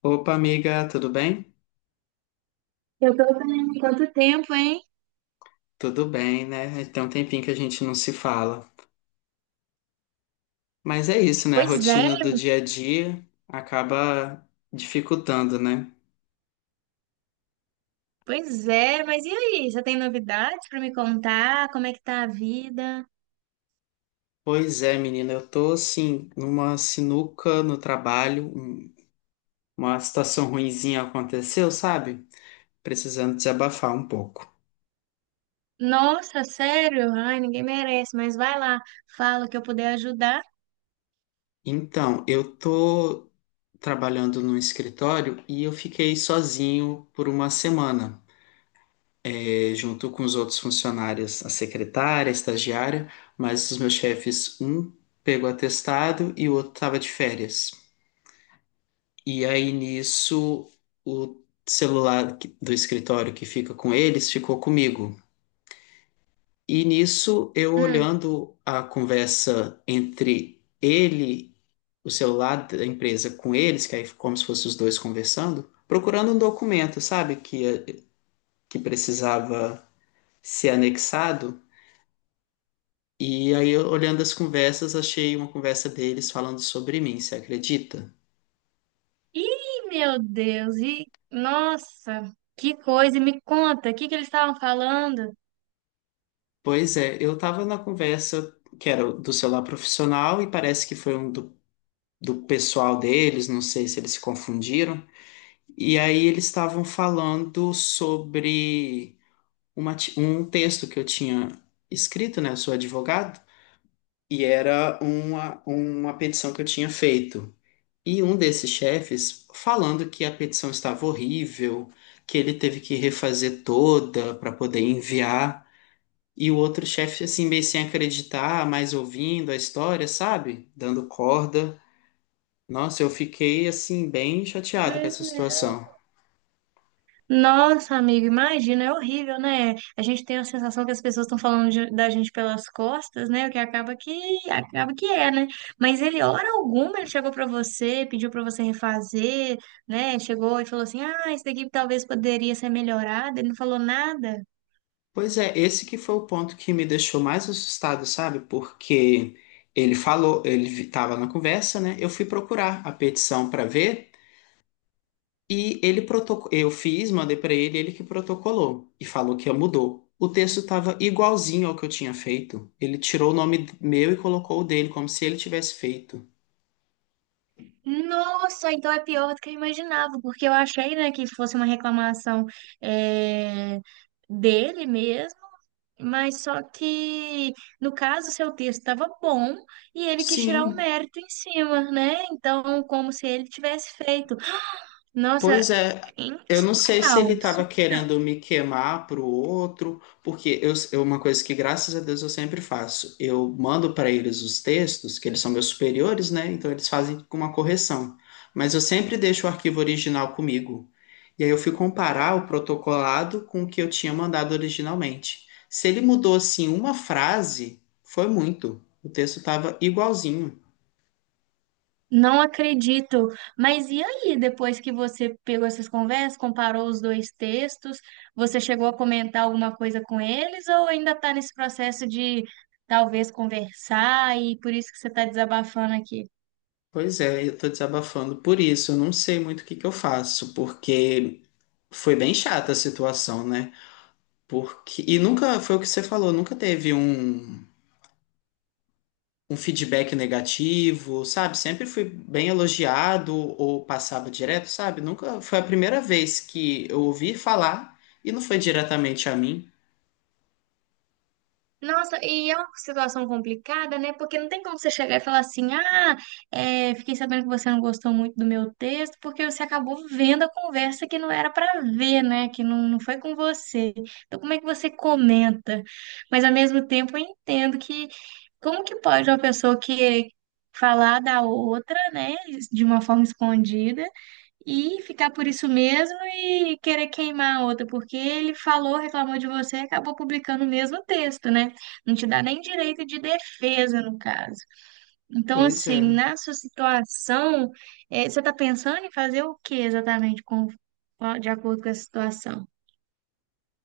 Opa, amiga, tudo bem? Eu tô bem, quanto tempo, hein? Tudo bem, né? Tem um tempinho que a gente não se fala. Mas é isso, né? A Pois é, rotina do dia a dia acaba dificultando, né? pois é, mas e aí? Você tem novidades pra me contar? Como é que tá a vida? Pois é, menina, eu tô assim, numa sinuca no trabalho, uma situação ruinzinha aconteceu, sabe? Precisando desabafar um pouco. Nossa, sério? Ai, ninguém merece, mas vai lá, fala o que eu puder ajudar. Então, eu tô trabalhando num escritório e eu fiquei sozinho por uma semana. Junto com os outros funcionários, a secretária, a estagiária, mas os meus chefes, um pegou atestado e o outro estava de férias. E aí nisso, o celular do escritório que fica com eles ficou comigo. E nisso, eu Hum. olhando a conversa entre ele, o celular da empresa com eles, que aí ficou como se fossem os dois conversando, procurando um documento, sabe, que precisava ser anexado. E aí, eu, olhando as conversas, achei uma conversa deles falando sobre mim, você acredita? Ih, meu Deus, e nossa, que coisa, e me conta, o que que eles estavam falando? Pois é, eu tava na conversa que era do celular profissional e parece que foi um do, do pessoal deles, não sei se eles se confundiram. E aí eles estavam falando sobre um texto que eu tinha escrito, né? Eu sou advogado, e era uma petição que eu tinha feito. E um desses chefes falando que a petição estava horrível, que ele teve que refazer toda para poder enviar. E o outro chefe, assim, meio sem acreditar, mas ouvindo a história, sabe? Dando corda. Nossa, eu fiquei, assim, bem chateado com essa situação. Nossa, amigo, imagina, é horrível, né? A gente tem a sensação que as pessoas estão falando da gente pelas costas, né? O que acaba que acaba que é, né? Mas ele, hora alguma, ele chegou pra você, pediu pra você refazer, né? Chegou e falou assim: "Ah, isso daqui talvez poderia ser melhorado". Ele não falou nada. Pois é, esse que foi o ponto que me deixou mais assustado, sabe? Porque ele falou, ele estava na conversa, né? Eu fui procurar a petição para ver. E ele protocolou, eu fiz, mandei para ele, ele que protocolou e falou que mudou. O texto estava igualzinho ao que eu tinha feito. Ele tirou o nome meu e colocou o dele, como se ele tivesse feito. Nossa, então é pior do que eu imaginava, porque eu achei, né, que fosse uma reclamação eh, dele mesmo. Mas só que, no caso, seu texto estava bom e ele quis tirar o Sim. mérito em cima, né? Então, como se ele tivesse feito. Nossa, Pois é, eu não sei se ele surreal. estava querendo me queimar pro outro, porque uma coisa que graças a Deus eu sempre faço, eu mando para eles os textos, que eles são meus superiores, né? Então eles fazem com uma correção. Mas eu sempre deixo o arquivo original comigo. E aí eu fui comparar o protocolado com o que eu tinha mandado originalmente. Se ele mudou assim uma frase, foi muito. O texto estava igualzinho. Não acredito. Mas e aí, depois que você pegou essas conversas, comparou os dois textos, você chegou a comentar alguma coisa com eles ou ainda está nesse processo de talvez conversar e por isso que você está desabafando aqui? Pois é, eu tô desabafando por isso. Eu não sei muito o que que eu faço, porque foi bem chata a situação, né? Porque e nunca foi o que você falou, nunca teve um, um feedback negativo, sabe? Sempre fui bem elogiado ou passava direto, sabe? Nunca foi a primeira vez que eu ouvi falar e não foi diretamente a mim. Nossa, e é uma situação complicada, né? Porque não tem como você chegar e falar assim: ah, é, fiquei sabendo que você não gostou muito do meu texto, porque você acabou vendo a conversa que não era para ver, né? Que não, não foi com você. Então, como é que você comenta? Mas, ao mesmo tempo, eu entendo que como que pode uma pessoa que falar da outra, né, de uma forma escondida, e ficar por isso mesmo e querer queimar a outra, porque ele falou, reclamou de você e acabou publicando o mesmo texto, né? Não te dá nem direito de defesa, no caso. Então, Pois assim, é. na sua situação, você está pensando em fazer o que exatamente de acordo com a situação?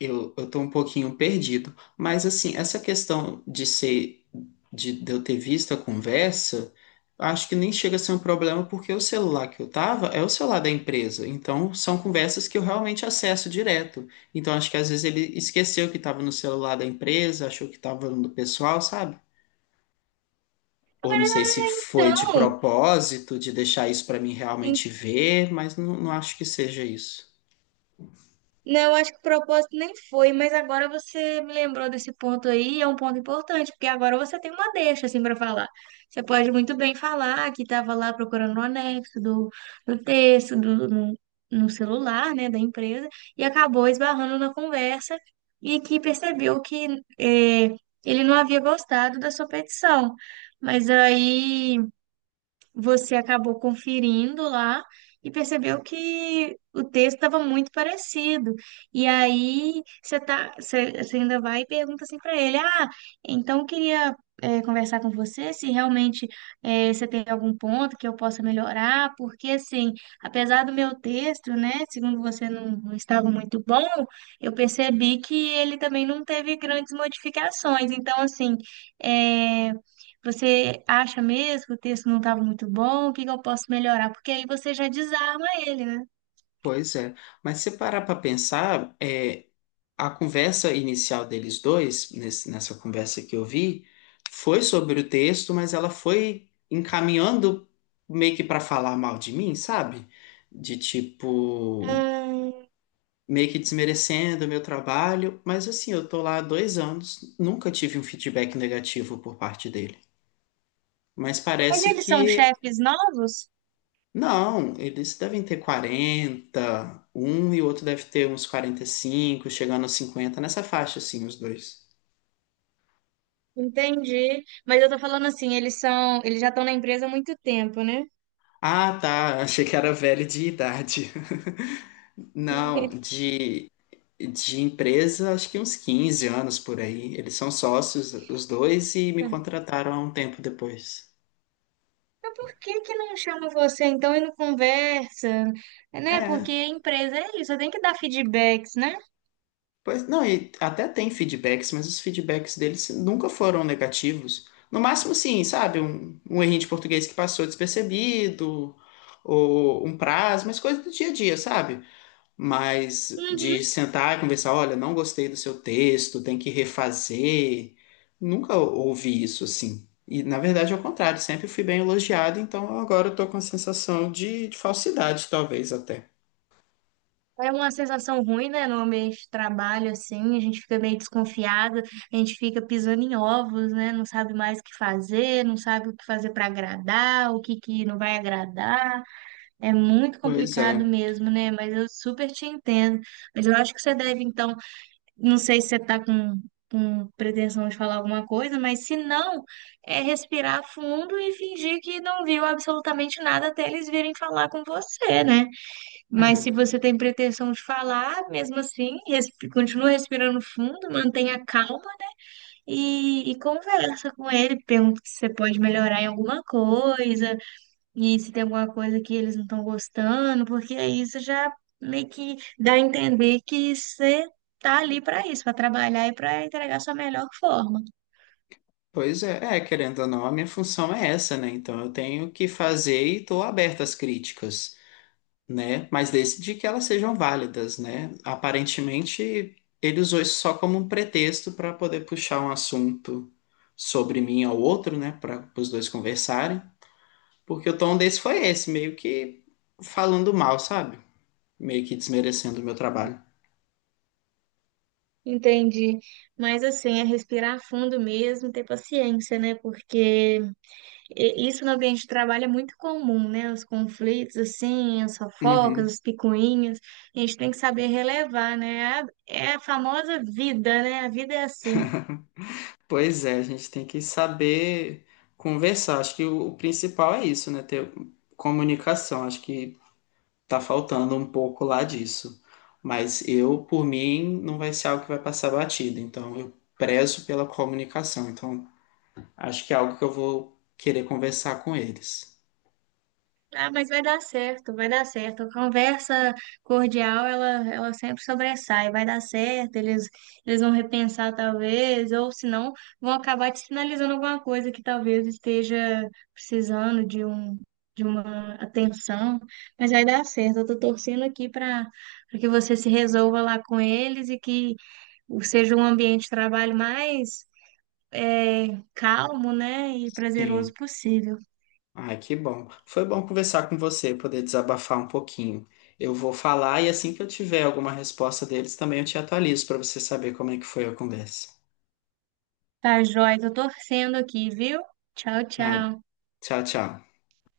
Eu tô um pouquinho perdido, mas assim, essa questão de ser, de eu ter visto a conversa, acho que nem chega a ser um problema, porque o celular que eu tava é o celular da empresa, então são conversas que eu realmente acesso direto. Então acho que às vezes ele esqueceu que tava no celular da empresa, achou que tava no do pessoal, sabe? Ou não sei se foi de Então, propósito, de deixar isso para mim realmente ver, mas não, não acho que seja isso. não, acho que o propósito nem foi, mas agora você me lembrou desse ponto aí, e é um ponto importante, porque agora você tem uma deixa assim para falar. Você pode muito bem falar que estava lá procurando o anexo do texto, do, no, no celular, né, da empresa, e acabou esbarrando na conversa e que percebeu que eh, ele não havia gostado da sua petição. Mas aí você acabou conferindo lá e percebeu que o texto estava muito parecido. E aí você tá, você ainda vai e pergunta assim para ele: Ah, então eu queria conversar com você se realmente você tem algum ponto que eu possa melhorar, porque assim, apesar do meu texto, né, segundo você não, não estava muito bom, eu percebi que ele também não teve grandes modificações. Então, assim, é, você acha mesmo que o texto não estava muito bom? O que que eu posso melhorar? Porque aí você já desarma ele, né? Pois é, mas se parar para pensar, é, a conversa inicial deles dois, nessa conversa que eu vi, foi sobre o texto, mas ela foi encaminhando meio que para falar mal de mim, sabe? De tipo, Hum. meio que desmerecendo o meu trabalho. Mas assim, eu tô lá há 2 anos, nunca tive um feedback negativo por parte dele. Mas Mas parece eles são que. chefes novos? Não, eles devem ter 41 e o outro deve ter uns 45, chegando aos 50 nessa faixa, assim, os dois. Entendi. Mas eu tô falando assim, eles são, eles já estão na empresa há muito tempo, né? Ah, tá. Achei que era velho de idade. Não, de empresa, acho que uns 15 anos por aí. Eles são sócios, os dois, e me contrataram há um tempo depois. Por que que não chama você então e não conversa? É. Né? É, Porque a empresa é isso, você tem que dar feedbacks, né? pois não, e até tem feedbacks, mas os feedbacks deles nunca foram negativos. No máximo, sim, sabe? Um errinho de português que passou despercebido, ou um prazo, mas coisa do dia a dia, sabe? Mas Uhum. de sentar e conversar, olha, não gostei do seu texto, tem que refazer. Nunca ouvi isso assim. E na verdade é o contrário, sempre fui bem elogiado, então agora eu tô com a sensação de falsidade, talvez até. É uma sensação ruim, né? No ambiente de trabalho, assim, a gente fica meio desconfiado, a gente fica pisando em ovos, né? Não sabe mais o que fazer, não sabe o que fazer para agradar, o que que não vai agradar. É muito Pois complicado é. mesmo, né? Mas eu super te entendo. Mas eu acho que você deve, então, não sei se você está com pretensão de falar alguma coisa, mas se não, é respirar fundo e fingir que não viu absolutamente nada até eles virem falar com você, né? Mas se É. você tem pretensão de falar, mesmo assim, continua respirando fundo, mantenha calma e conversa com ele, pergunta se você pode melhorar em alguma coisa e se tem alguma coisa que eles não estão gostando, porque aí isso já meio que dá a entender que você tá ali para isso, para trabalhar e para entregar sua melhor forma. Pois é, é, querendo ou não, a minha função é essa, né? Então eu tenho que fazer e estou aberto às críticas. Né? Mas desde que elas sejam válidas, né? Aparentemente, ele usou isso só como um pretexto para poder puxar um assunto sobre mim ao outro, né? Para os dois conversarem, porque o tom desse foi esse, meio que falando mal, sabe? Meio que desmerecendo o meu trabalho. Entendi. Mas assim, é respirar fundo mesmo, ter paciência, né? Porque isso no ambiente de trabalho é muito comum, né? Os conflitos, assim, as fofocas, Uhum. as picuinhas. A gente tem que saber relevar, né? É a, é a famosa vida, né? A vida é assim. Pois é, a gente tem que saber conversar. Acho que o principal é isso, né? Ter comunicação. Acho que tá faltando um pouco lá disso. Mas eu, por mim, não vai ser algo que vai passar batido. Então, eu prezo pela comunicação. Então, acho que é algo que eu vou querer conversar com eles. Ah, mas vai dar certo, vai dar certo. A conversa cordial, ela sempre sobressai. Vai dar certo, eles vão repensar talvez, ou se não, vão acabar te sinalizando alguma coisa que talvez esteja precisando de um, de uma atenção. Mas vai dar certo. Eu tô torcendo aqui para que você se resolva lá com eles e que seja um ambiente de trabalho mais calmo, né, e Sim. prazeroso possível. Ai, que bom. Foi bom conversar com você, poder desabafar um pouquinho. Eu vou falar e assim que eu tiver alguma resposta deles, também eu te atualizo para você saber como é que foi a conversa. Tá, joia, tô torcendo aqui, viu? Tchau, Ai, tchau. tchau, tchau.